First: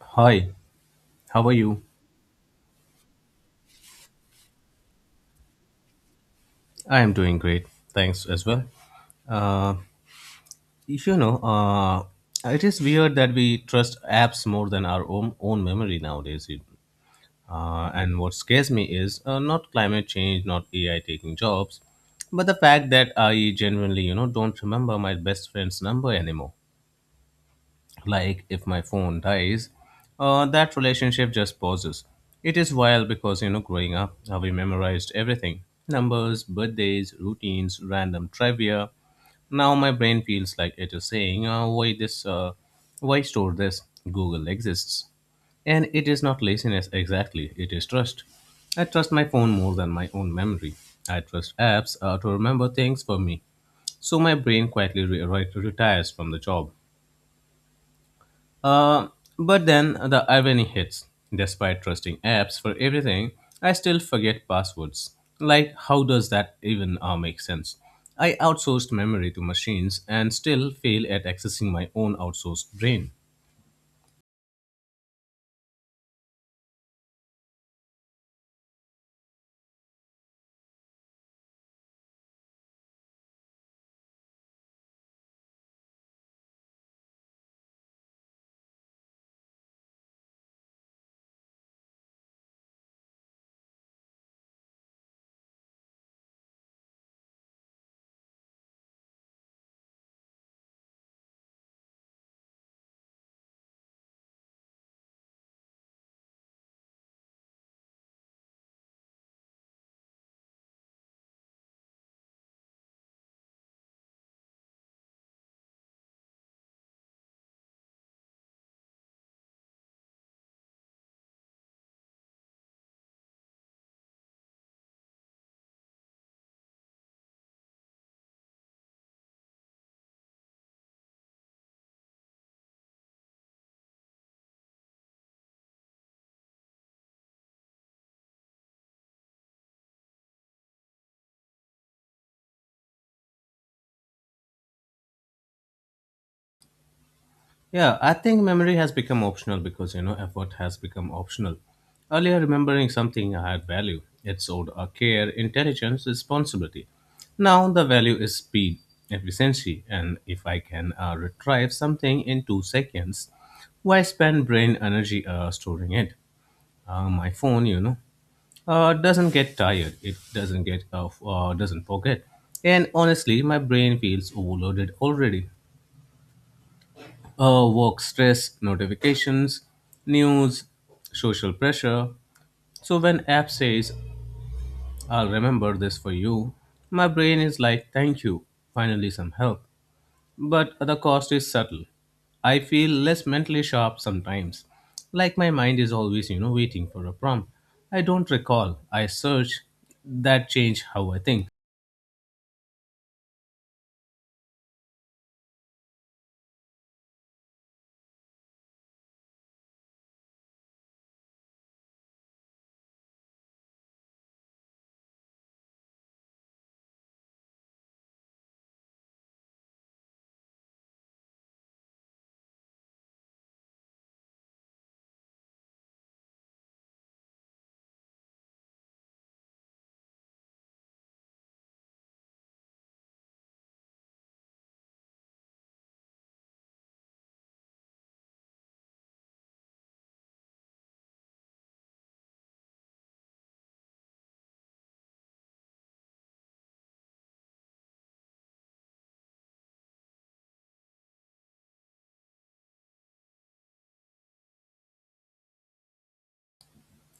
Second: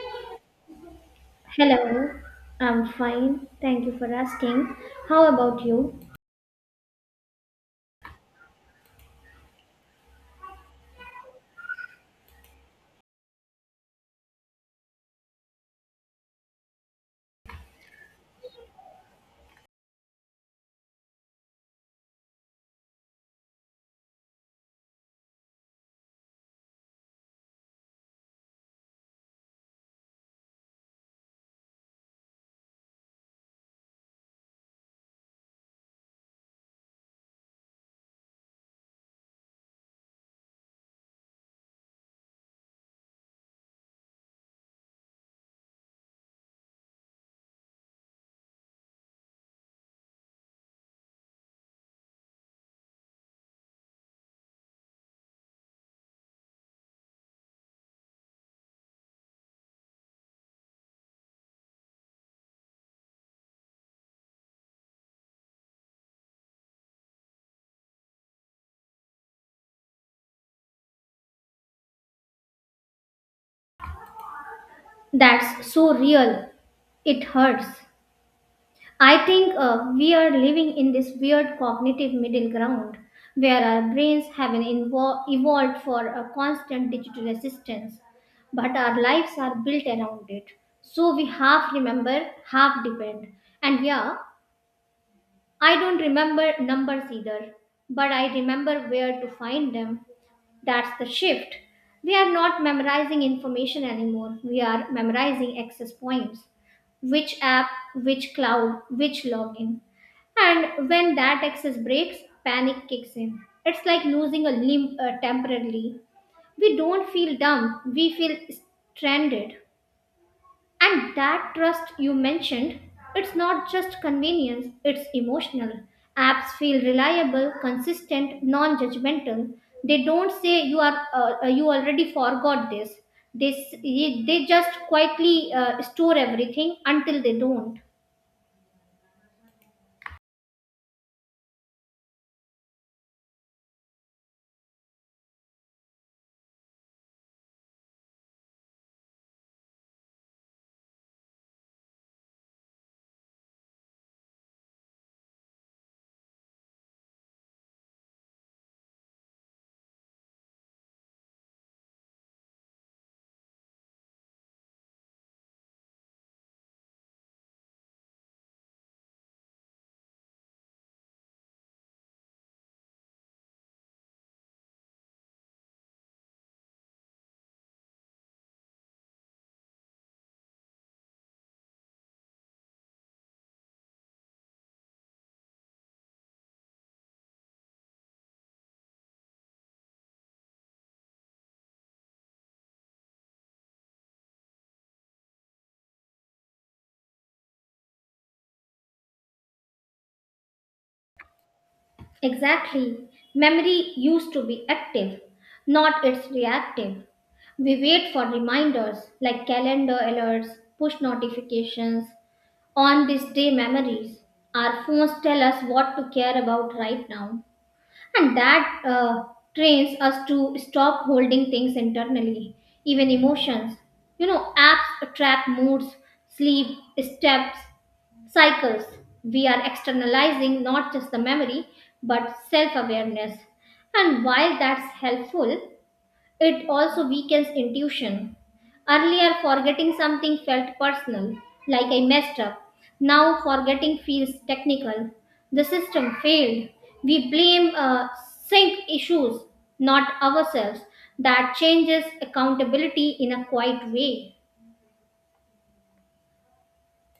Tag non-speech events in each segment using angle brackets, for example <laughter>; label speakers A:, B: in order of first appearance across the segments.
A: Hi, how are you?
B: Hello, I'm fine. Thank you for asking. How about you?
A: I am doing great. Thanks as well. Uh, you know, uh, it is weird that we trust apps more than our own memory nowadays. And what scares me is not climate change, not AI taking jobs, but the fact that I genuinely, don't remember my best friend's number anymore. Like if my phone dies, that relationship just pauses. It is wild because, you know, growing up, we memorized everything: numbers, birthdays, routines, random trivia. Now my brain feels like it is saying, why store this? Google exists. And it is not laziness exactly, it is trust. I trust my phone more than my own memory. I trust apps to remember things for me. So my brain quietly retires from the job. Uh, but then the irony hits. Despite trusting apps for everything, I still forget passwords. Like, how does that even make sense? I outsourced memory to machines and still fail at accessing my own outsourced brain.
B: That's so real. It hurts. I think we are living in this weird cognitive middle ground where our brains have an evolved for a constant digital assistance, but our lives are built around it. So we half remember, half depend. And yeah, I don't remember numbers either, but I remember where to find them. That's the shift. We are not memorizing information anymore. We are memorizing access points. Which app, which cloud, which login. And when that access breaks, panic kicks in. It's like losing a limb temporarily. We don't feel dumb, we feel stranded. And that trust you mentioned, it's not just convenience, it's emotional. Apps feel reliable, consistent, non judgmental. They don't say you are you already forgot this. They just quietly store everything until they don't.
A: Yeah, I think memory has become optional because, you know, effort has become optional. Earlier, remembering something had value. It showed our care, intelligence, responsibility. Now the value is speed, efficiency, and if I can retrieve something in two seconds, why spend brain energy storing it? My phone, doesn't get tired. It doesn't get, doesn't forget. And honestly, my brain feels overloaded already: work stress, notifications, news, social pressure. So when app says, I'll remember this for you, my brain is like, thank you, finally some help. But the cost is subtle. I feel less mentally sharp sometimes. Like my mind is always, waiting for a prompt. I don't recall. I search. That change how I think.
B: Exactly. Memory used to be active, not it's reactive. We wait for reminders like calendar alerts, push notifications, on this day memories. Our phones tell us what to care about right now, and that trains us to stop holding things internally, even emotions. Apps trap moods, sleep, steps, cycles. We are externalizing not just the memory but self awareness. And while that's helpful, it also weakens intuition. Earlier, forgetting something felt personal, like I messed up. Now, forgetting feels technical. The system failed. We blame sync issues, not ourselves. That changes accountability in a quiet way.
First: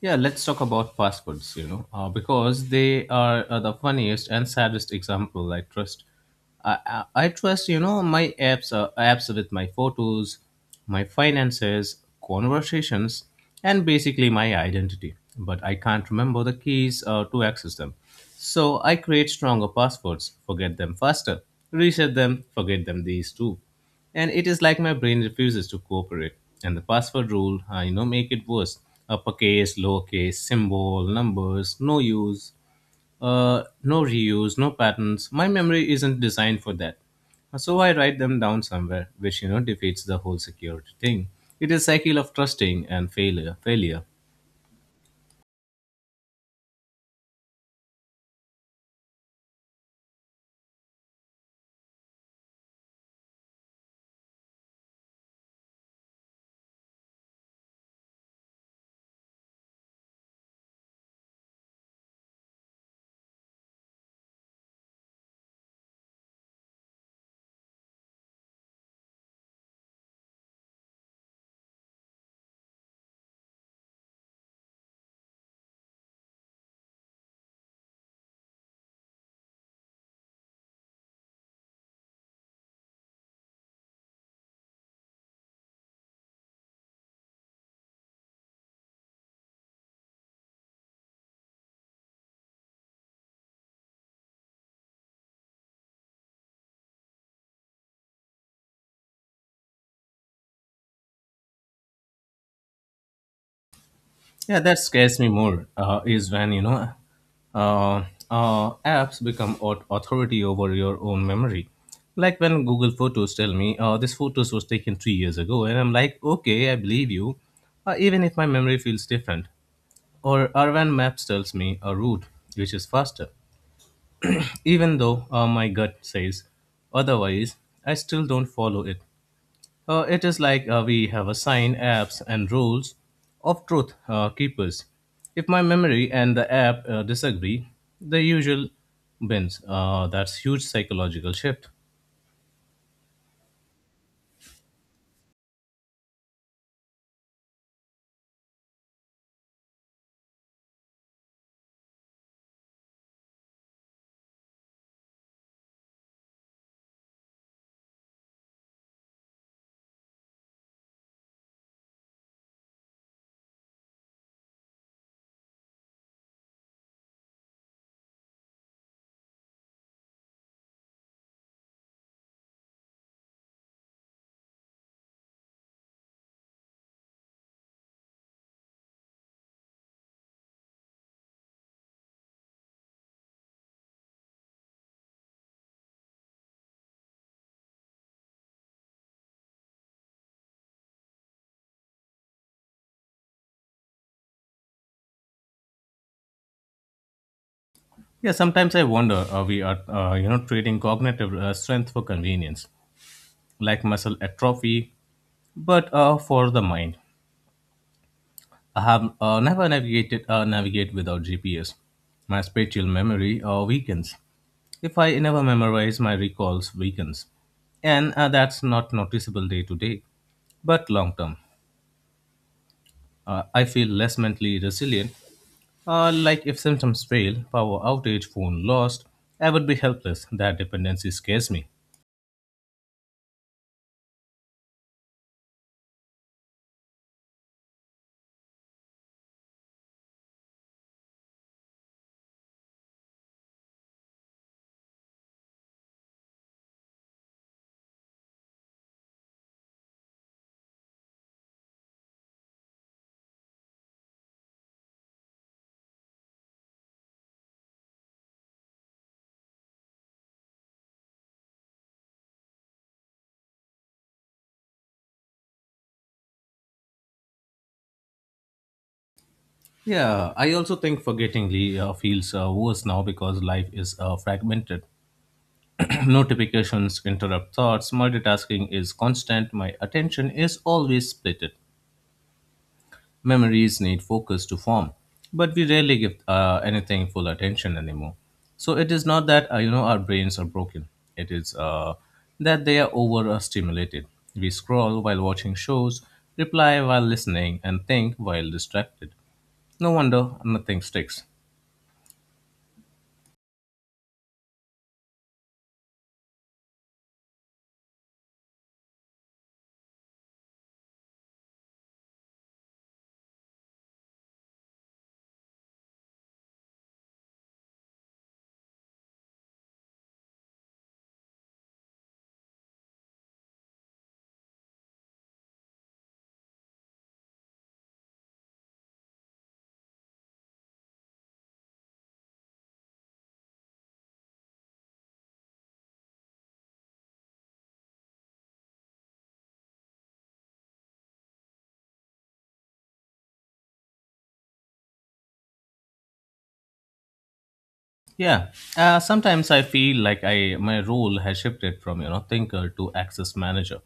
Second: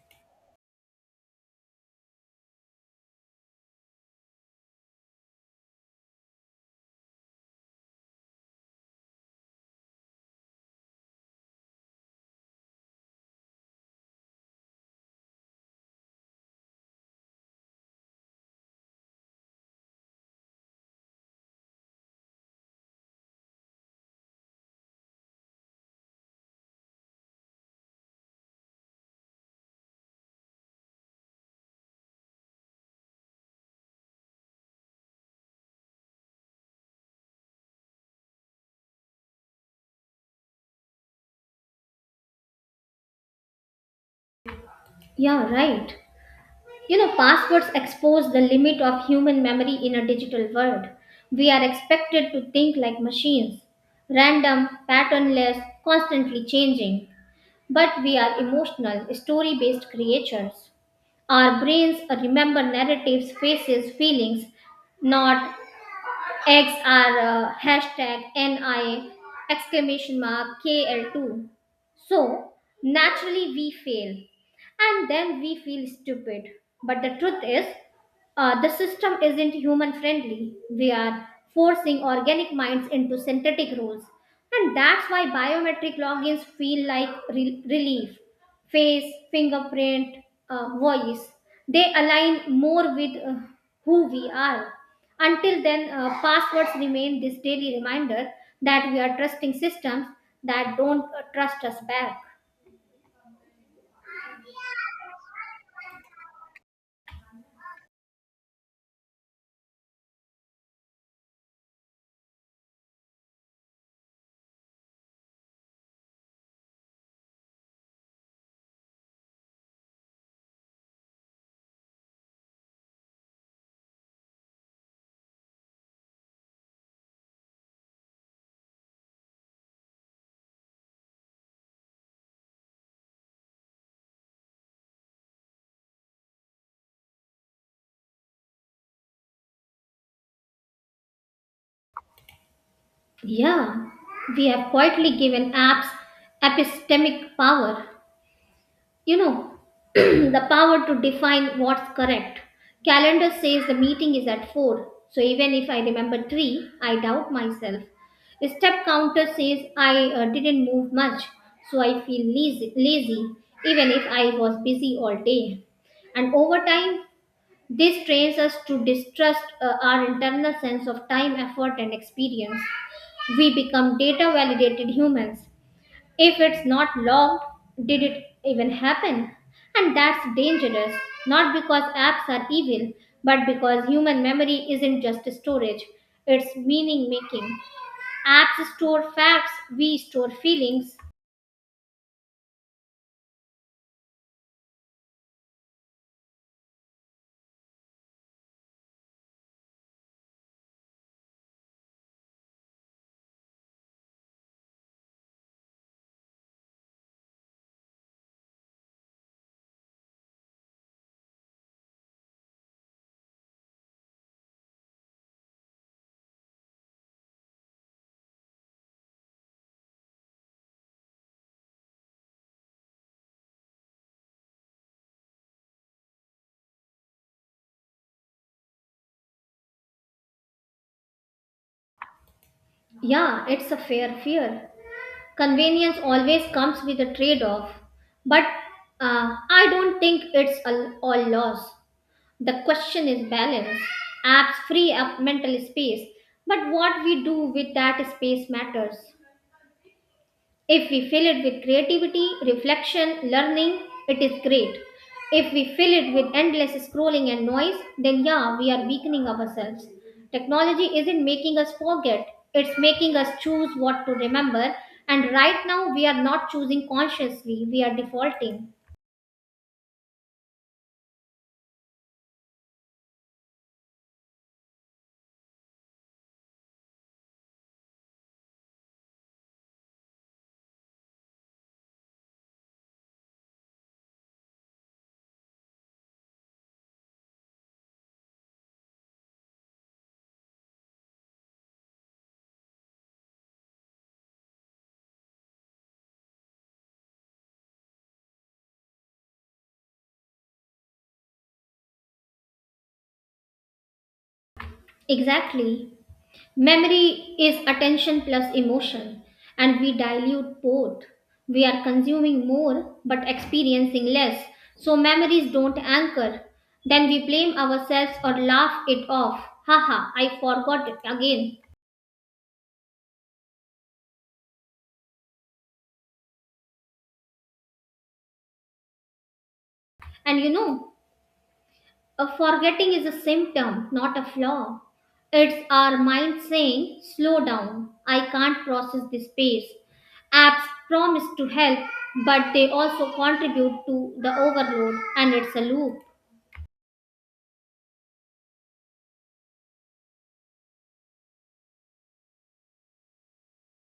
A: Yeah, let's talk about passwords, because they are, the funniest and saddest example. I, I trust, my apps with my photos, my finances, conversations, and basically my identity. But I can't remember the keys to access them. So I create stronger passwords, forget them faster, reset them, forget them these two. And it is like my brain refuses to cooperate, and the password rule, you know, make it worse: uppercase, lowercase, symbol, numbers, no use, no reuse, no patterns. My memory isn't designed for that. So I write them down somewhere, which, you know, defeats the whole security thing. It is cycle of trusting and failure.
B: Yeah, right. Passwords expose the limit of human memory in a digital world. We are expected to think like machines, random, patternless, constantly changing. But we are emotional, story based creatures. Our brains remember narratives, faces, feelings, not Eggs are hashtag NI exclamation mark KL2. So naturally we fail and then we feel stupid. But the truth is, the system isn't human friendly. We are forcing organic minds into synthetic rules. And that's why biometric logins feel like relief, face, fingerprint, voice. They align more with who we are. Until then, passwords remain this daily reminder that we are trusting systems that don't trust us back.
A: Yeah, that scares me more, is when, you know, uh, apps become authority over your own memory. Like when Google Photos tell me, this photos was taken three years ago, and I'm like, okay, I believe you, even if my memory feels different. Or when Maps tells me a route which is faster, even though, my gut says otherwise, I still don't follow it. It is like, we have assigned apps and roles of truth, keepers. If my memory and the app disagree, the usual wins. That's huge psychological shift.
B: Yeah, we have quietly given apps epistemic power. you know <clears throat> the power to define what's correct. Calendar says the meeting is at 4, so even if I remember 3, I doubt myself. Step counter says I didn't move much, so I feel lazy, lazy even if I was busy all day. And over time, this trains us to distrust our internal sense of time, effort, and experience. We become data validated humans. If it's not logged, did it even happen? And that's dangerous, not because apps are evil, but because human memory isn't just storage, it's meaning making. Apps store facts, we store feelings.
A: Yeah, sometimes I wonder, we are, you know, trading cognitive strength for convenience, like muscle atrophy, but for the mind. I have never navigated navigate without GPS. My spatial memory weakens. If I never memorize, my recalls weakens, and, that's not noticeable day to day, but long term, I feel less mentally resilient. Like if symptoms fail, power outage, phone lost, I would be helpless. That dependency scares me.
B: Yeah, it's a fair fear. Convenience always comes with a trade off, but I don't think it's all loss. The question is balance. Apps free up mental space, but what we do with that space matters. If we fill it with creativity, reflection, learning, it is great. If we fill it with endless scrolling and noise, then yeah, we are weakening ourselves. Technology isn't making us forget, it's making us choose what to remember. And right now, we are not choosing consciously, we are defaulting.
A: Yeah, I also think forgettingly feels worse now because life is fragmented. Notifications interrupt thoughts. Multitasking is constant. My attention is always split. Memories need focus to form, but we rarely give anything full attention anymore. So it is not that, you know, our brains are broken. It is that they are overstimulated. We scroll while watching shows, reply while listening, and think while distracted. No wonder nothing sticks.
B: Exactly. Memory is attention plus emotion, and we dilute both. We are consuming more but experiencing less, so memories don't anchor. Then we blame ourselves or laugh it off. Haha, I forgot it again. And a forgetting is a symptom, not a flaw. It's our mind saying, slow down, I can't process this pace. Apps promise to help, but they also contribute to the overload, and it's a loop.
A: Yeah, sometimes I feel like I my role has shifted from, you know, thinker to access manager.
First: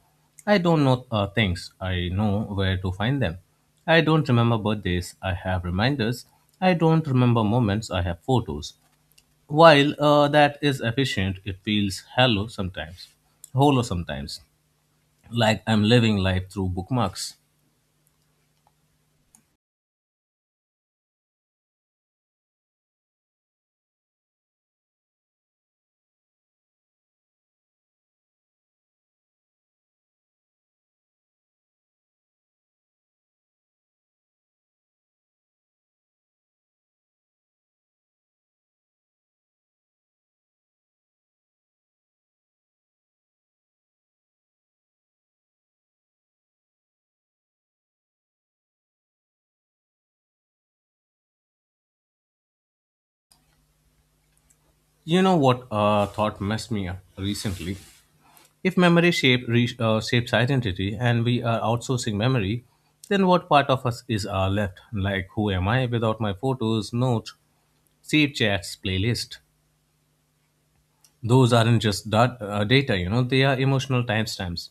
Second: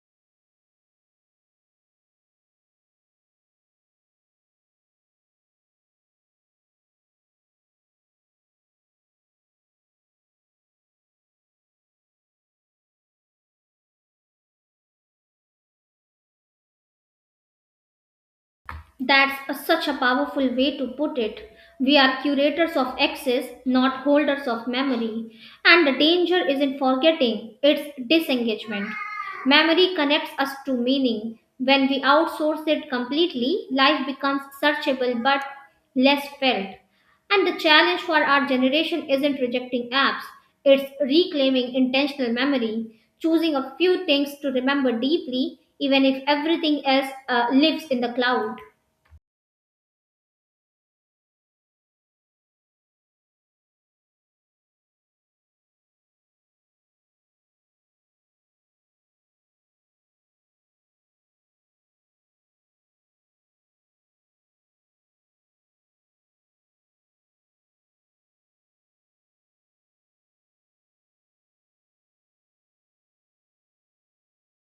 A: I don't know things. I know where to find them. I don't remember birthdays. I have reminders. I don't remember moments. I have photos. While, that is efficient, it feels hollow sometimes. Hollow sometimes, like I'm living life through bookmarks.
B: That's such a powerful way to put it. We are curators of access, not holders of memory. And the danger isn't forgetting, it's disengagement. Memory connects us to meaning. When we outsource it completely, life becomes searchable but less felt. And the challenge for our generation isn't rejecting apps, it's reclaiming intentional memory, choosing a few things to remember deeply, even if everything else lives in the cloud.
A: You know what thought messed me up recently? If memory shapes identity and we are outsourcing memory, then what part of us is left? Like, who am I without my photos, notes, save chats, playlist? Those aren't just data, you know, they are emotional timestamps.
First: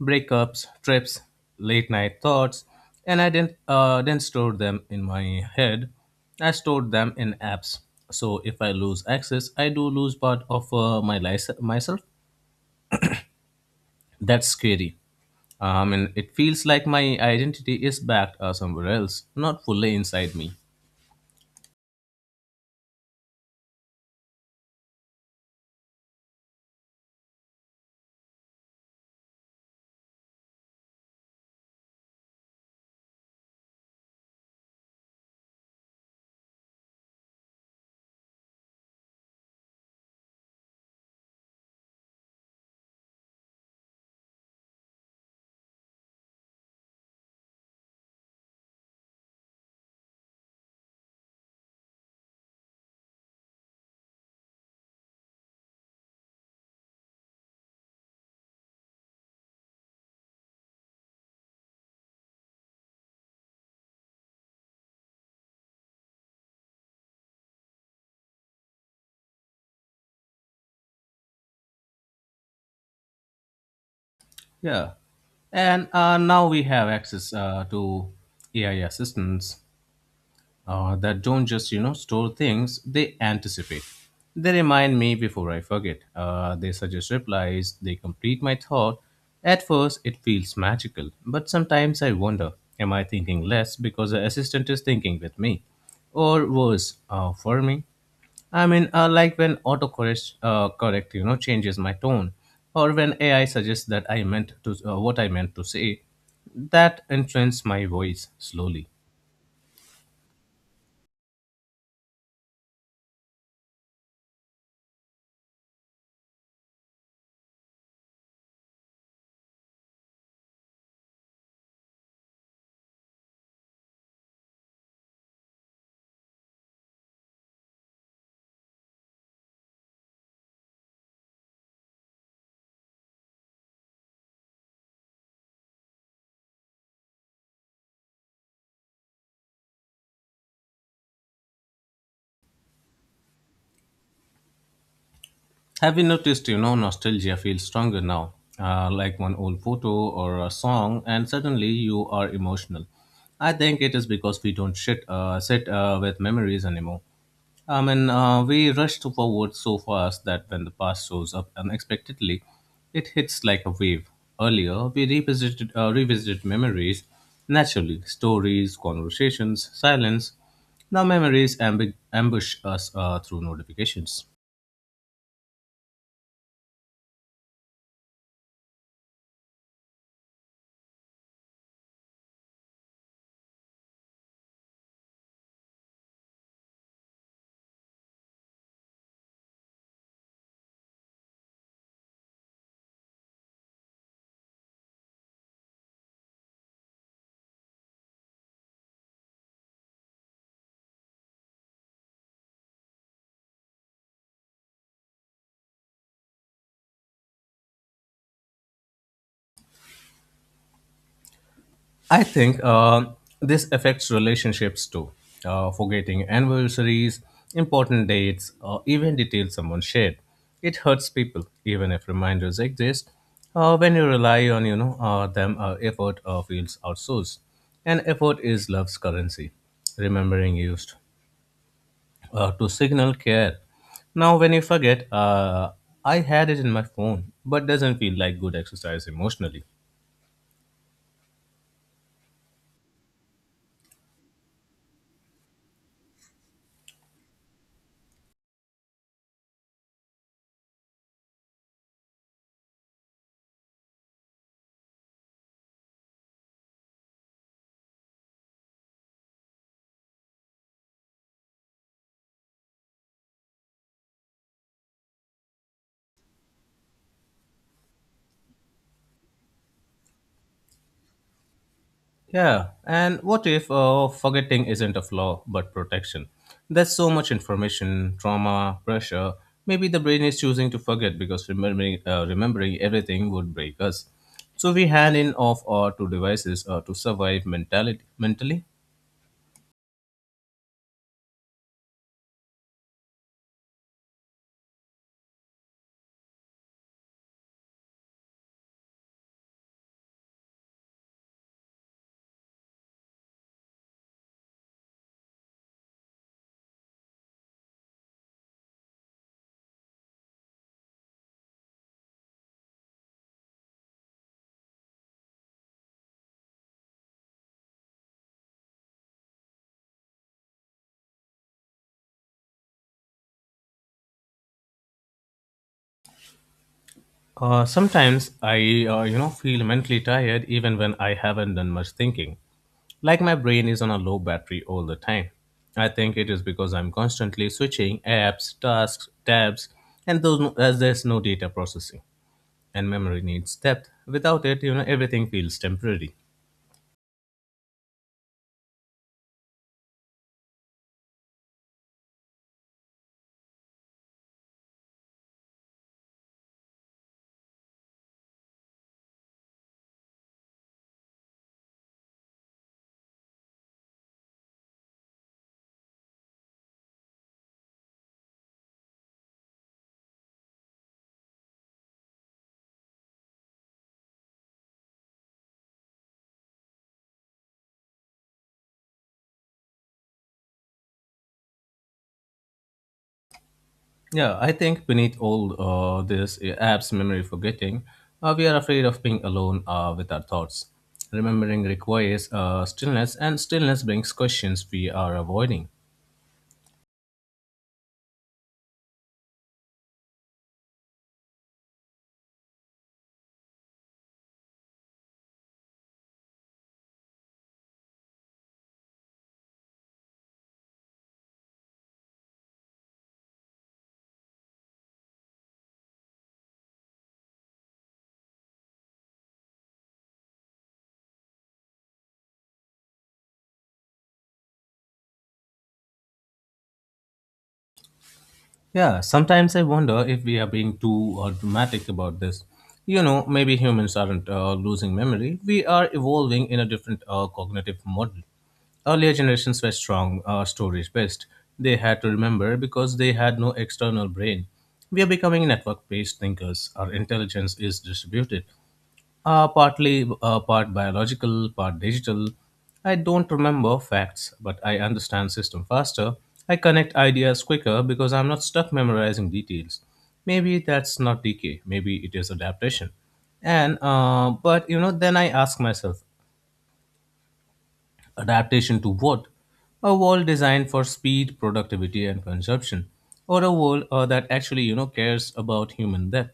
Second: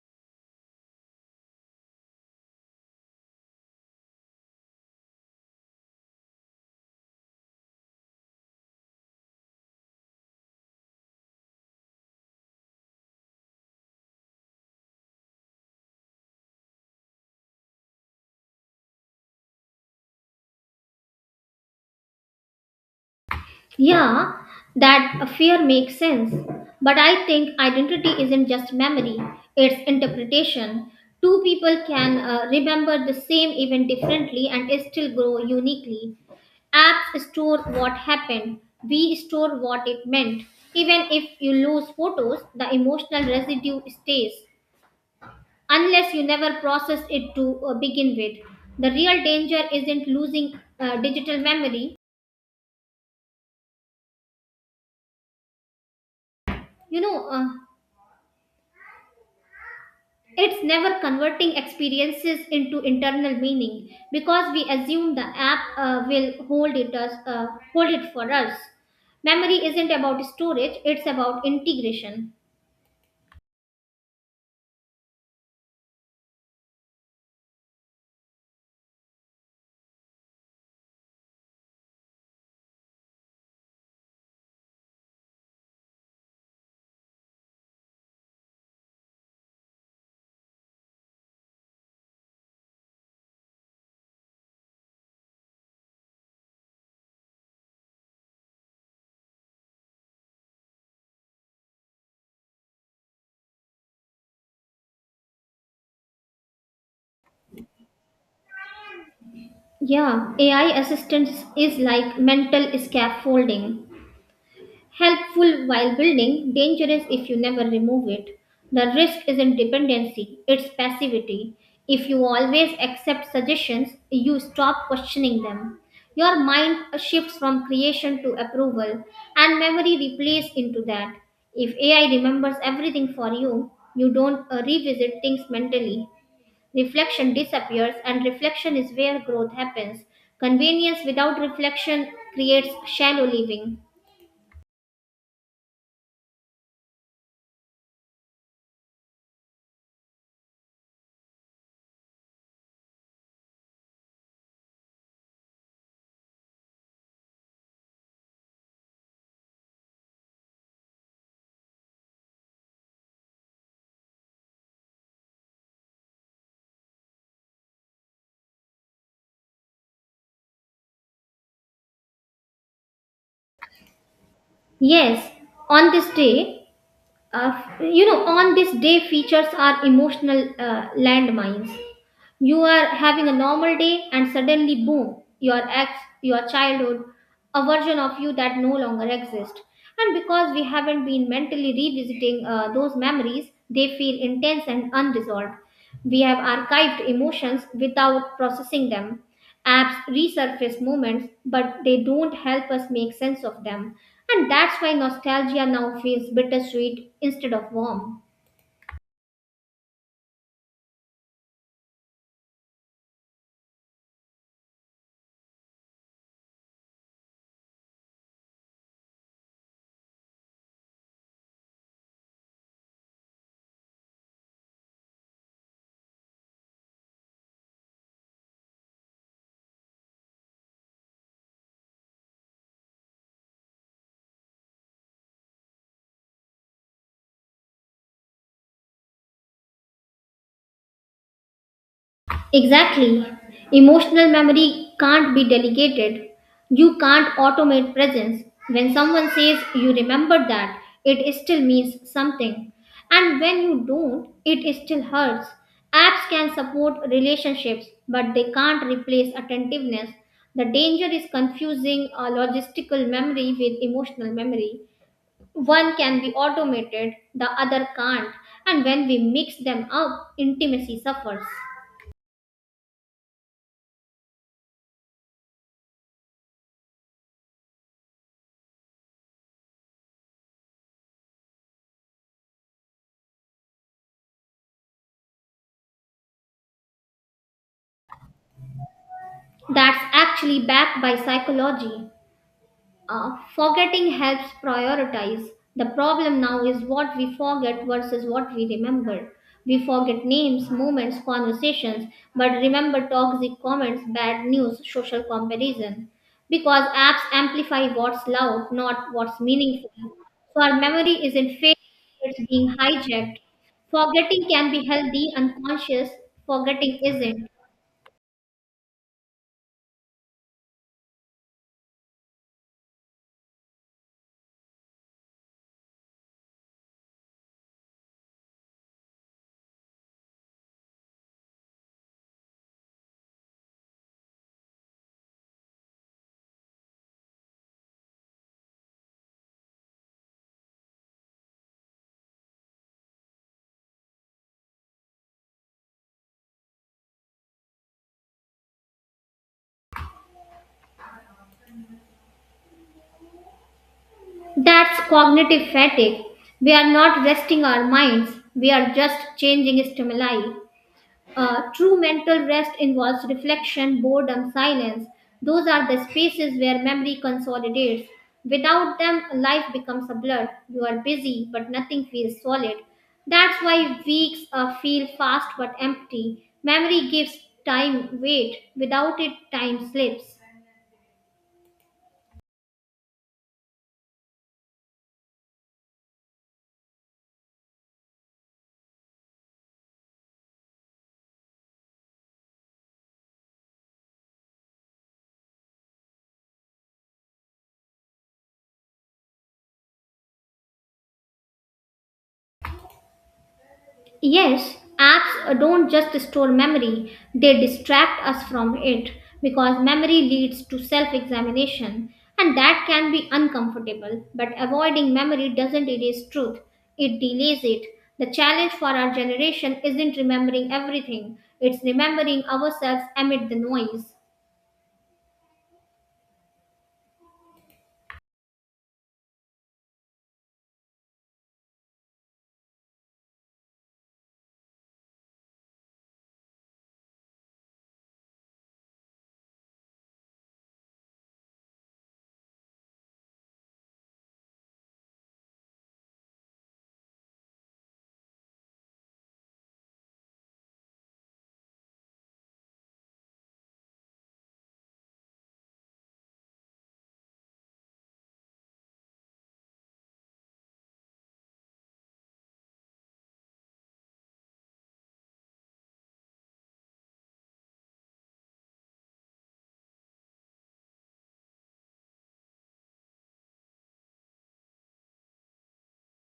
A: Breakups, trips, late night thoughts, and I didn't store them in my head. I stored them in apps. So if I lose access, I do lose part of my life myself. That's scary. I mean, it feels like my identity is back, somewhere else, not fully inside me.
B: Yeah, that fear makes sense. But I think identity isn't just memory, it's interpretation. Two people can remember the same event differently and still grow uniquely. Apps store what happened, we store what it meant. Even if you lose photos, the emotional residue stays, unless you never process it to begin with. The real danger isn't losing digital memory. You know, uh, It's never converting experiences into internal meaning because we assume the app will hold it for us. Memory isn't about storage; it's about integration.
A: Yeah. And now we have access to AI assistants that don't just, you know, store things, they anticipate. They remind me before I forget. They suggest replies, they complete my thought. At first, it feels magical, but sometimes I wonder, am I thinking less because the assistant is thinking with me? Or worse, for me? I mean, like when autocorrect, you know, changes my tone, or when AI suggests that I meant to what I meant to say, that influences my voice slowly.
B: Yeah, AI assistance is like mental scaffolding. Helpful while building, dangerous if you never remove it. The risk isn't dependency, it's passivity. If you always accept suggestions, you stop questioning them. Your mind shifts from creation to approval, and memory replays into that. If AI remembers everything for you, you don't revisit things mentally. Reflection disappears, and reflection is where growth happens. Convenience without reflection creates shallow living.
A: Have you noticed, you know, nostalgia feels stronger now, like one old photo or a song, and suddenly you are emotional. I think it is because we don't sit with memories anymore. I mean, we rush forward so fast that when the past shows up unexpectedly, it hits like a wave. Earlier, we revisited memories naturally, stories, conversations, silence. Now, memories ambush us through notifications.
B: Yes, on this day, on this day, features are emotional landmines. You are having a normal day and suddenly boom, your ex, your childhood, a version of you that no longer exists. And because we haven't been mentally revisiting those memories, they feel intense and unresolved. We have archived emotions without processing them. Apps resurface moments but they don't help us make sense of them. And that's why nostalgia now feels bittersweet instead of warm.
A: I think, this affects relationships too. Forgetting anniversaries, important dates, or even details someone shared. It hurts people, even if reminders exist. When you rely on, you know, them, effort feels outsourced, and effort is love's currency. Remembering used to signal care. Now, when you forget, I had it in my phone, but doesn't feel like good exercise emotionally.
B: Exactly. Emotional memory can't be delegated. You can't automate presence. When someone says you remember that, it still means something. And when you don't, it still hurts. Apps can support relationships, but they can't replace attentiveness. The danger is confusing a logistical memory with emotional memory. One can be automated, the other can't. And when we mix them up, intimacy suffers.
A: Yeah, and what if, forgetting isn't a flaw but protection? There's so much information, trauma, pressure. Maybe the brain is choosing to forget because remembering everything would break us. So we hand in off our two devices to survive mentality mentally.
B: That's actually backed by psychology. Forgetting helps prioritize. The problem now is what we forget versus what we remember. We forget names, moments, conversations, but remember toxic comments, bad news, social comparison. Because apps amplify what's loud, not what's meaningful. So our memory isn't fake, it's being hijacked. Forgetting can be healthy; unconscious forgetting isn't.
A: Sometimes I, you know, feel mentally tired even when I haven't done much thinking. Like my brain is on a low battery all the time. I think it is because I'm constantly switching apps, tasks, tabs, and those, as there's no data processing. And memory needs depth. Without it, you know, everything feels temporary.
B: That's cognitive fatigue. We are not resting our minds, we are just changing stimuli. True mental rest involves reflection, boredom, silence. Those are the spaces where memory consolidates. Without them, life becomes a blur. You are busy, but nothing feels solid. That's why weeks feel fast but empty. Memory gives time weight. Without it, time slips.
A: Yeah, I think beneath all, this, apps, memory forgetting, we are afraid of being alone with our thoughts. Remembering requires stillness, and stillness brings questions we are avoiding.
B: Yes, apps don't just store memory, they distract us from it, because memory leads to self examination and that can be uncomfortable. But avoiding memory doesn't erase truth, it delays it. The challenge for our generation isn't remembering everything, it's remembering ourselves amid the noise.
A: Yeah, sometimes I wonder if we are being too dramatic about this. You know, maybe humans aren't losing memory. We are evolving in a different cognitive model. Earlier generations were strong, storage based. They had to remember because they had no external brain. We are becoming network based thinkers. Our intelligence is distributed. Part biological, part digital. I don't remember facts, but I understand system faster. I connect ideas quicker because I'm not stuck memorizing details. Maybe that's not decay. Maybe it is adaptation. And uh, but, you know, then I ask myself, adaptation to what? A world designed for speed, productivity, and consumption, or a world that actually, you know, cares about human death.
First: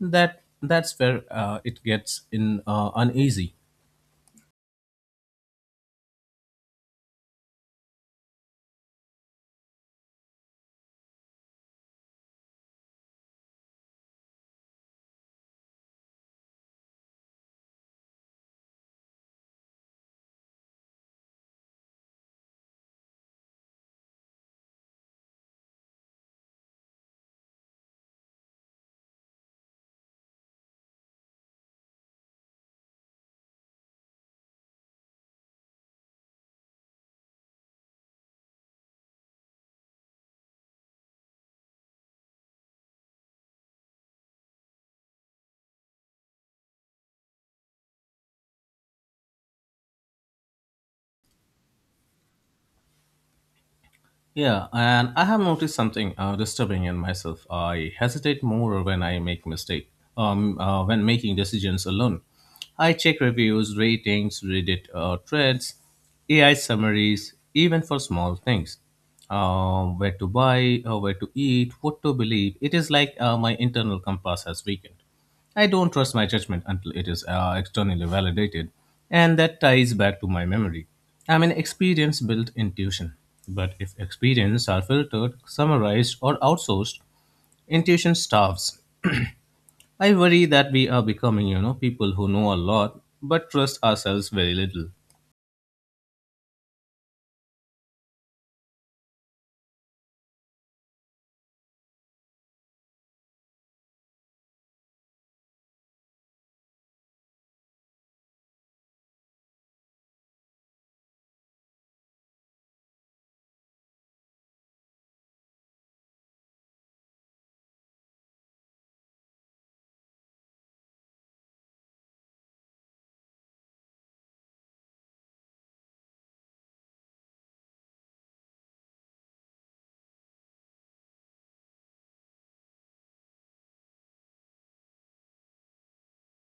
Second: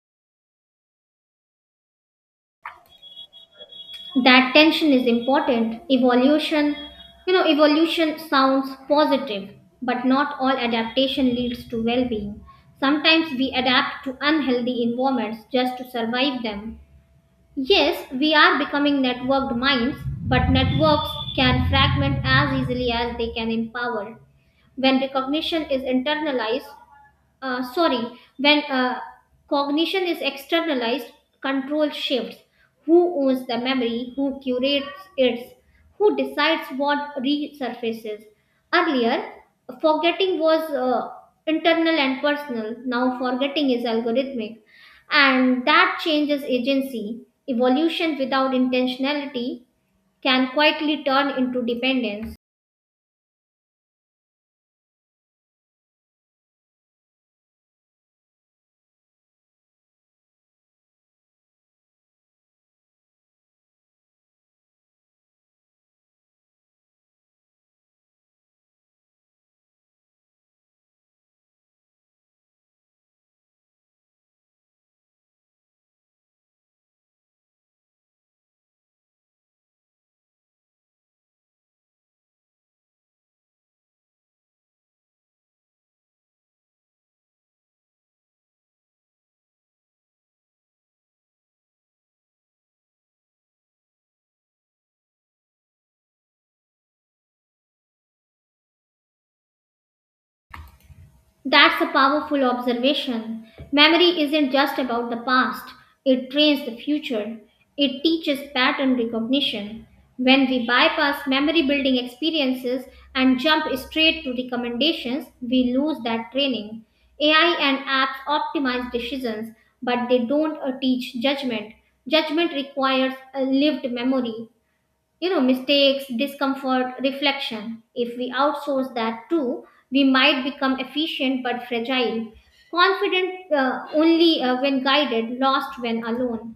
A: That that's where it gets in uneasy.
B: That tension is important. Evolution, evolution sounds positive, but not all adaptation leads to well-being. Sometimes we adapt to unhealthy environments just to survive them. Yes, we are becoming networked minds, but networks can fragment as easily as they can empower. When recognition is internalized uh, sorry, when uh, cognition is externalized, control shifts. Who owns the memory? Who curates it? Who decides what resurfaces? Earlier, forgetting was internal and personal. Now, forgetting is algorithmic. And that changes agency. Evolution without intentionality can quietly turn into dependence.
A: Yeah, and I have noticed something disturbing in myself. I hesitate more when I make mistake. When making decisions alone, I check reviews, ratings, Reddit, threads, AI summaries, even for small things. Where to buy, where to eat, what to believe. It is like, my internal compass has weakened. I don't trust my judgment until it is externally validated, and that ties back to my memory. I mean, experience built intuition. But if experience are filtered, summarized, or outsourced, intuition starves. I worry that we are becoming, you know, people who know a lot but trust ourselves very little.
B: That's a powerful observation. Memory isn't just about the past, it trains the future. It teaches pattern recognition. When we bypass memory building experiences and jump straight to recommendations, we lose that training. AI and apps optimize decisions, but they don't teach judgment. Judgment requires a lived memory, mistakes, discomfort, reflection. If we outsource that too, we might become efficient but fragile, confident only when guided, lost when alone.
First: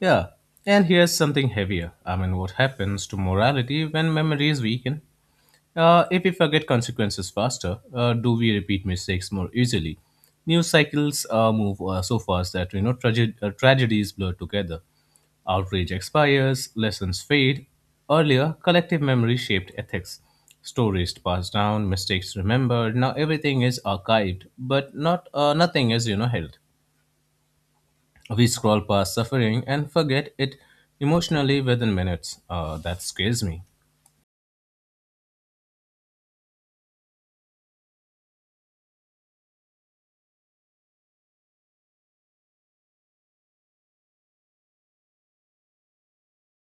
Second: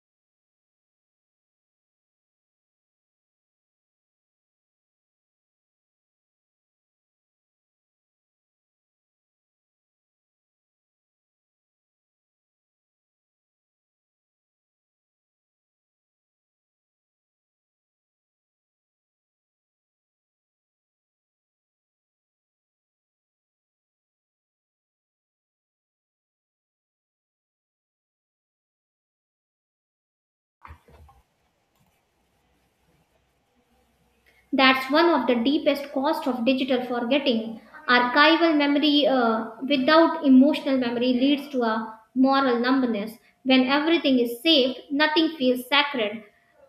A: Yeah, and here's something heavier. I mean, what happens to morality when memory is weakened? If we forget consequences faster, do we repeat mistakes more easily? News cycles move so fast that, you know, tragedies blur together. Outrage expires, lessons fade. Earlier, collective memory shaped ethics. Stories passed down, mistakes remembered. Now everything is archived, but nothing is held. We scroll past suffering and forget it emotionally within minutes. That scares me.
B: That's one of the deepest cost of digital forgetting. Archival memory without emotional memory leads to a moral numbness. When everything is saved, nothing feels sacred.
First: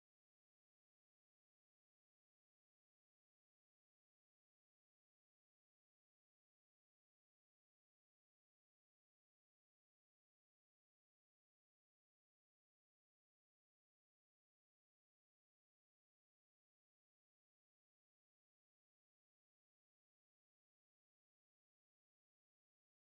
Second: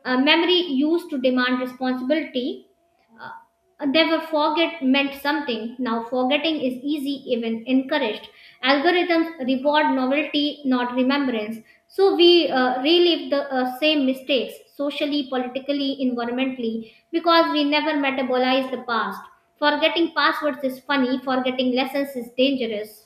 B: Memory used to demand responsibility. Never forget meant something. Now forgetting is easy, even encouraged. Algorithms reward novelty, not remembrance. So we relive the same mistakes socially, politically, environmentally, because we never metabolize the past. Forgetting passwords is funny, forgetting lessons is dangerous.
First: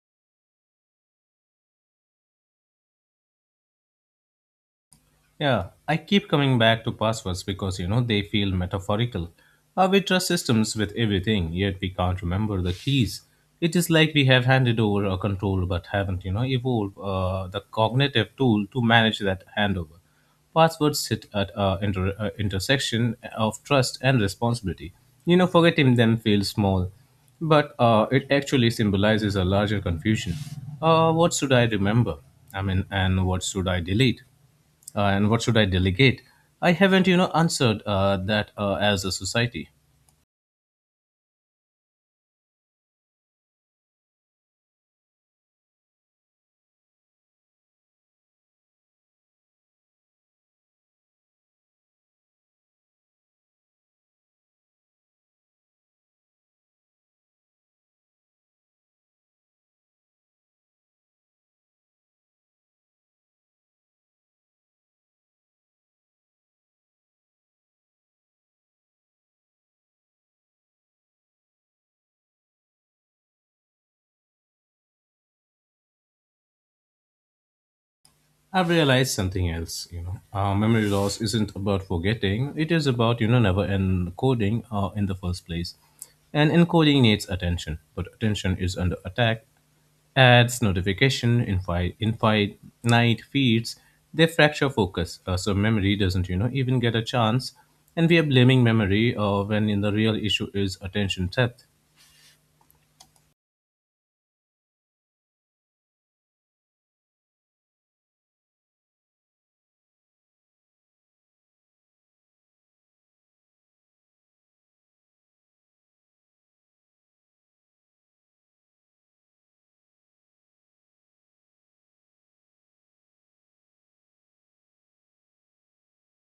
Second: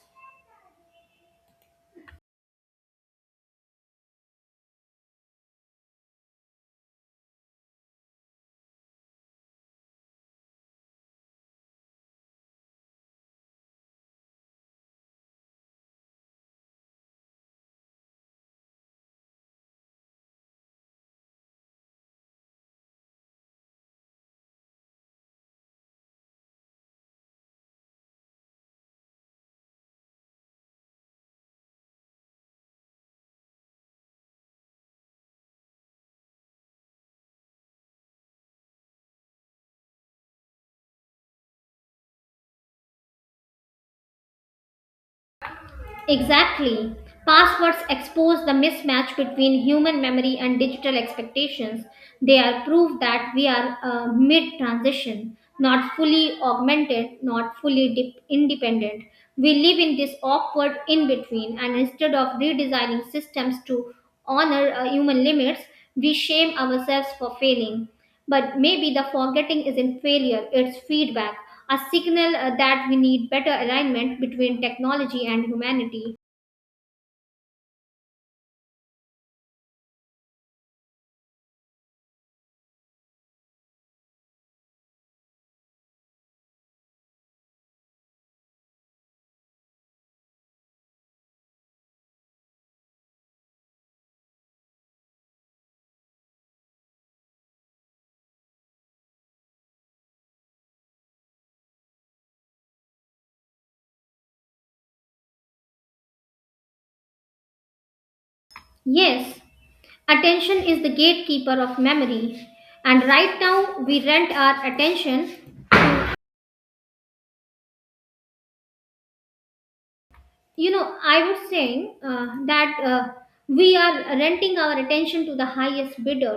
A: Yeah, I keep coming back to passwords because they feel metaphorical. We trust systems with everything, yet we can't remember the keys. It is like we have handed over a control but haven't evolved the cognitive tool to manage that handover. Passwords sit at an intersection of trust and responsibility. You know, forgetting them feels small, but it actually symbolizes a larger confusion. What should I remember? I mean, and what should I delete? And what should I delegate? I haven't, you know, answered that as a society.
B: Exactly. Passwords expose the mismatch between human memory and digital expectations. They are proof that we are mid transition, not fully augmented, not fully independent. We live in this awkward in between, and instead of redesigning systems to honor human limits, we shame ourselves for failing. But maybe the forgetting isn't failure, it's feedback, a signal that we need better alignment between technology and humanity.
A: I've realized something else, you know. Memory loss isn't about forgetting; it is about, you know, never encoding in the first place. And encoding needs attention, but attention is under attack. Ads, notification, infinite feeds, they fracture focus, so memory doesn't, you know, even get a chance. And we are blaming memory when in the real issue is attention depth.
B: Yes, attention is the gatekeeper of memory, and right now we rent our attention. I was saying that we are renting our attention to the highest bidder.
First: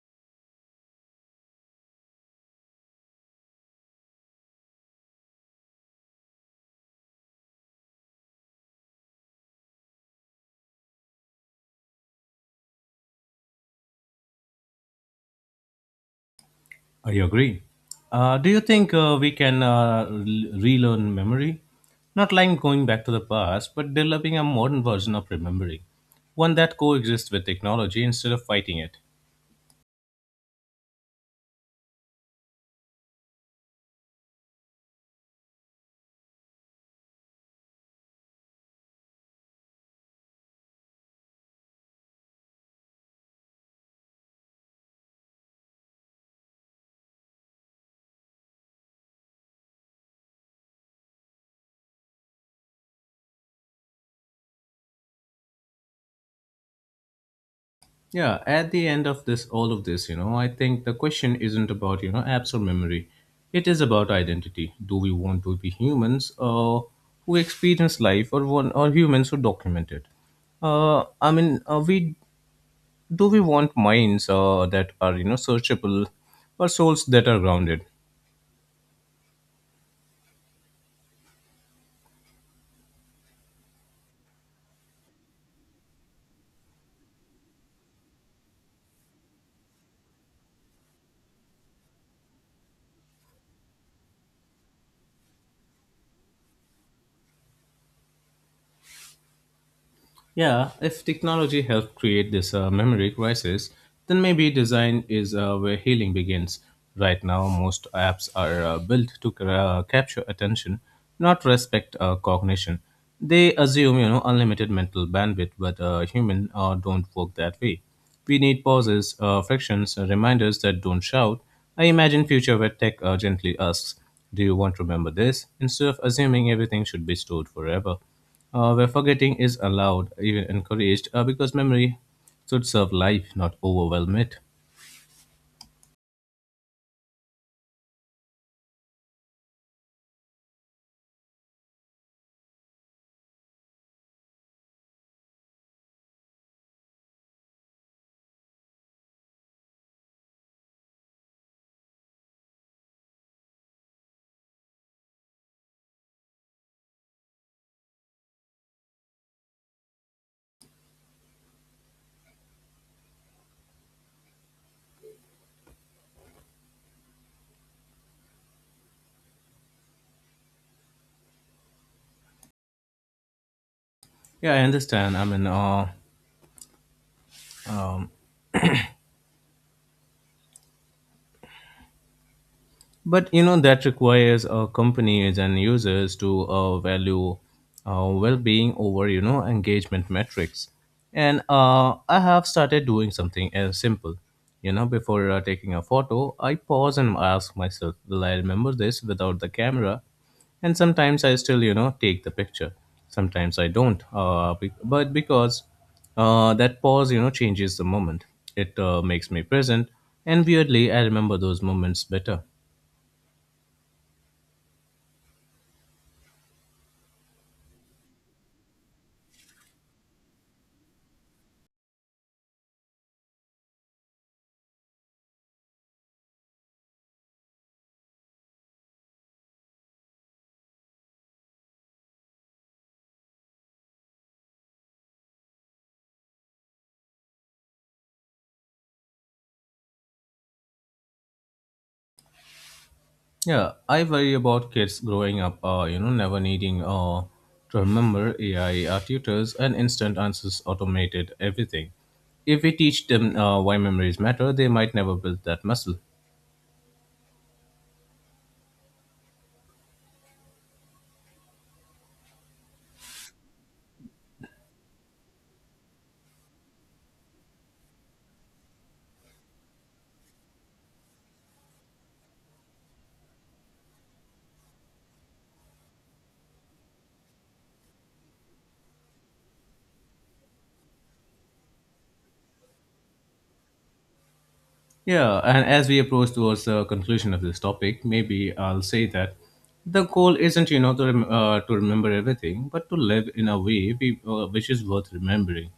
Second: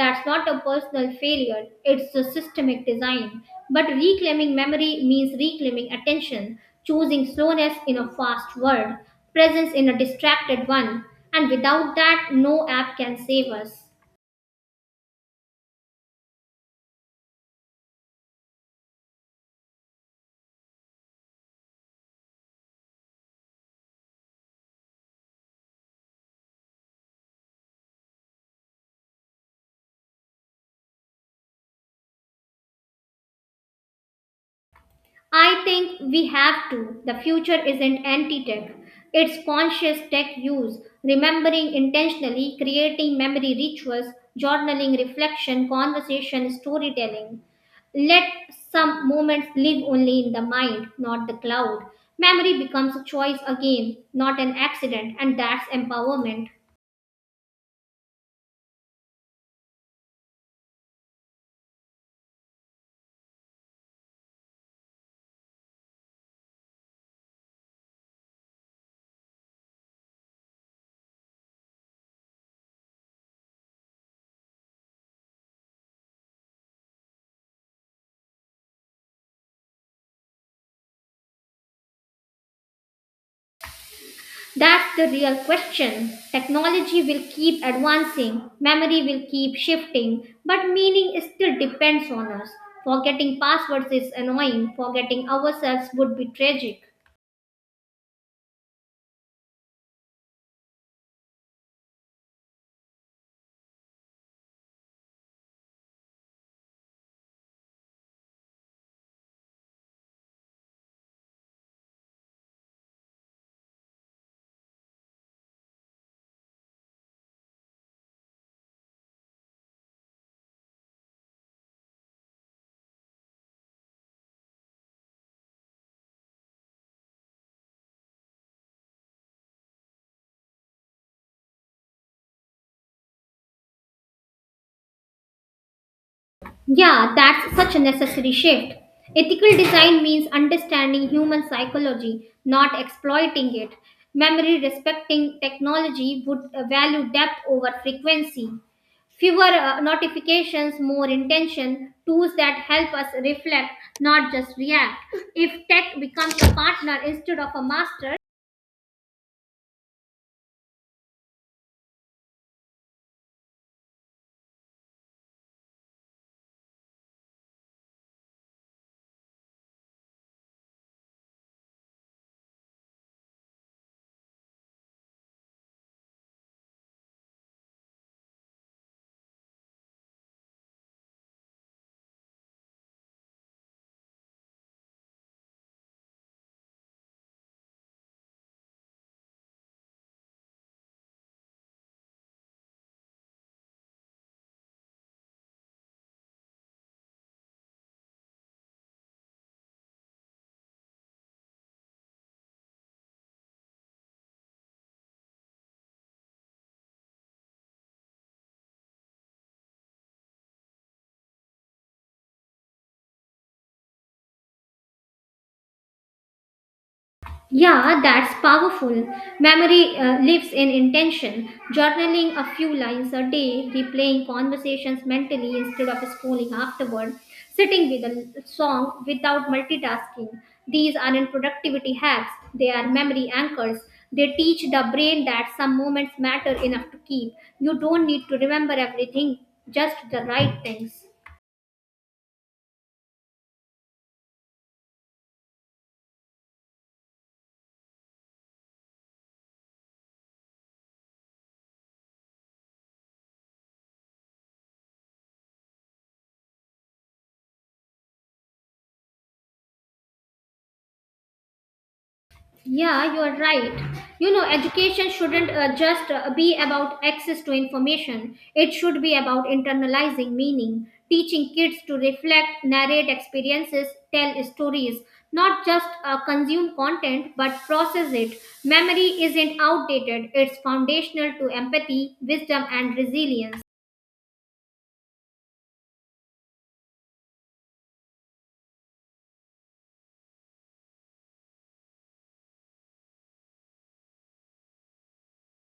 B: That's not a personal failure, it's a systemic design. But reclaiming memory means reclaiming attention, choosing slowness in a fast world, presence in a distracted one. And without that, no app can save us.
A: I agree. Do you think we can relearn memory? Not like going back to the past, but developing a modern version of remembering, one that coexists with technology instead of fighting it.
B: I think we have to. The future isn't anti tech, it's conscious tech use, remembering intentionally, creating memory rituals, journaling, reflection, conversation, storytelling. Let some moments live only in the mind, not the cloud. Memory becomes a choice again, not an accident, and that's empowerment.
A: Yeah, at the end of this, all of this, you know, I think the question isn't about apps or memory. It is about identity. Do we want to be humans who experience life, or one, or humans who document it? I mean, we do we want minds that are searchable or souls that are grounded.
B: That's the real question. Technology will keep advancing, memory will keep shifting, but meaning still depends on us. Forgetting passwords is annoying, forgetting ourselves would be tragic.
A: Yeah, if technology helped create this memory crisis, then maybe design is where healing begins. Right now, most apps are built to capture attention, not respect cognition. They assume, you know, unlimited mental bandwidth, but human don't work that way. We need pauses, frictions, reminders that don't shout. I imagine future where tech gently asks, "Do you want to remember this?" instead of assuming everything should be stored forever, where forgetting is allowed, even encouraged, because memory should serve life, not overwhelm it.
B: Yeah, that's such a necessary shift. Ethical design means understanding human psychology, not exploiting it. Memory respecting technology would value depth over frequency. Fewer notifications, more intention, tools that help us reflect, not just react. If tech becomes a partner instead of a master.
A: Yeah, I understand. I mean, uh, um, But that requires companies and users to value well-being over engagement metrics. And I have started doing something as simple. You know, before taking a photo, I pause and ask myself, "Will I remember this without the camera?" And sometimes I still take the picture. Sometimes I don't. But because that pause changes the moment, it makes me present. And weirdly, I remember those moments better.
B: Yeah, that's powerful. Memory lives in intention. Journaling a few lines a day, replaying conversations mentally instead of scrolling afterward, sitting with a song without multitasking. These aren't productivity hacks, they are memory anchors. They teach the brain that some moments matter enough to keep. You don't need to remember everything, just the right things.
A: Yeah, I worry about kids growing up, you know, never needing to remember. AI tutors and instant answers automated everything. If we teach them why memories matter, they might never build that muscle.
B: Yeah, you are right. Education shouldn't just be about access to information. It should be about internalizing meaning, teaching kids to reflect, narrate experiences, tell stories, not just consume content but process it. Memory isn't outdated, it's foundational to empathy, wisdom, and resilience.
A: Yeah, and as we approach towards the conclusion of this topic, maybe I'll say that the goal isn't, you know, to, to remember everything, but to live in a way which is worth remembering.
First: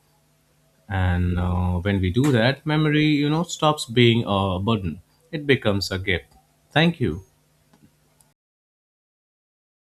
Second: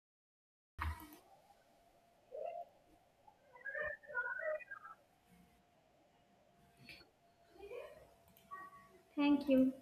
A: And when we do that, memory stops being a burden, it becomes a gift. Thank you.
B: Thank you.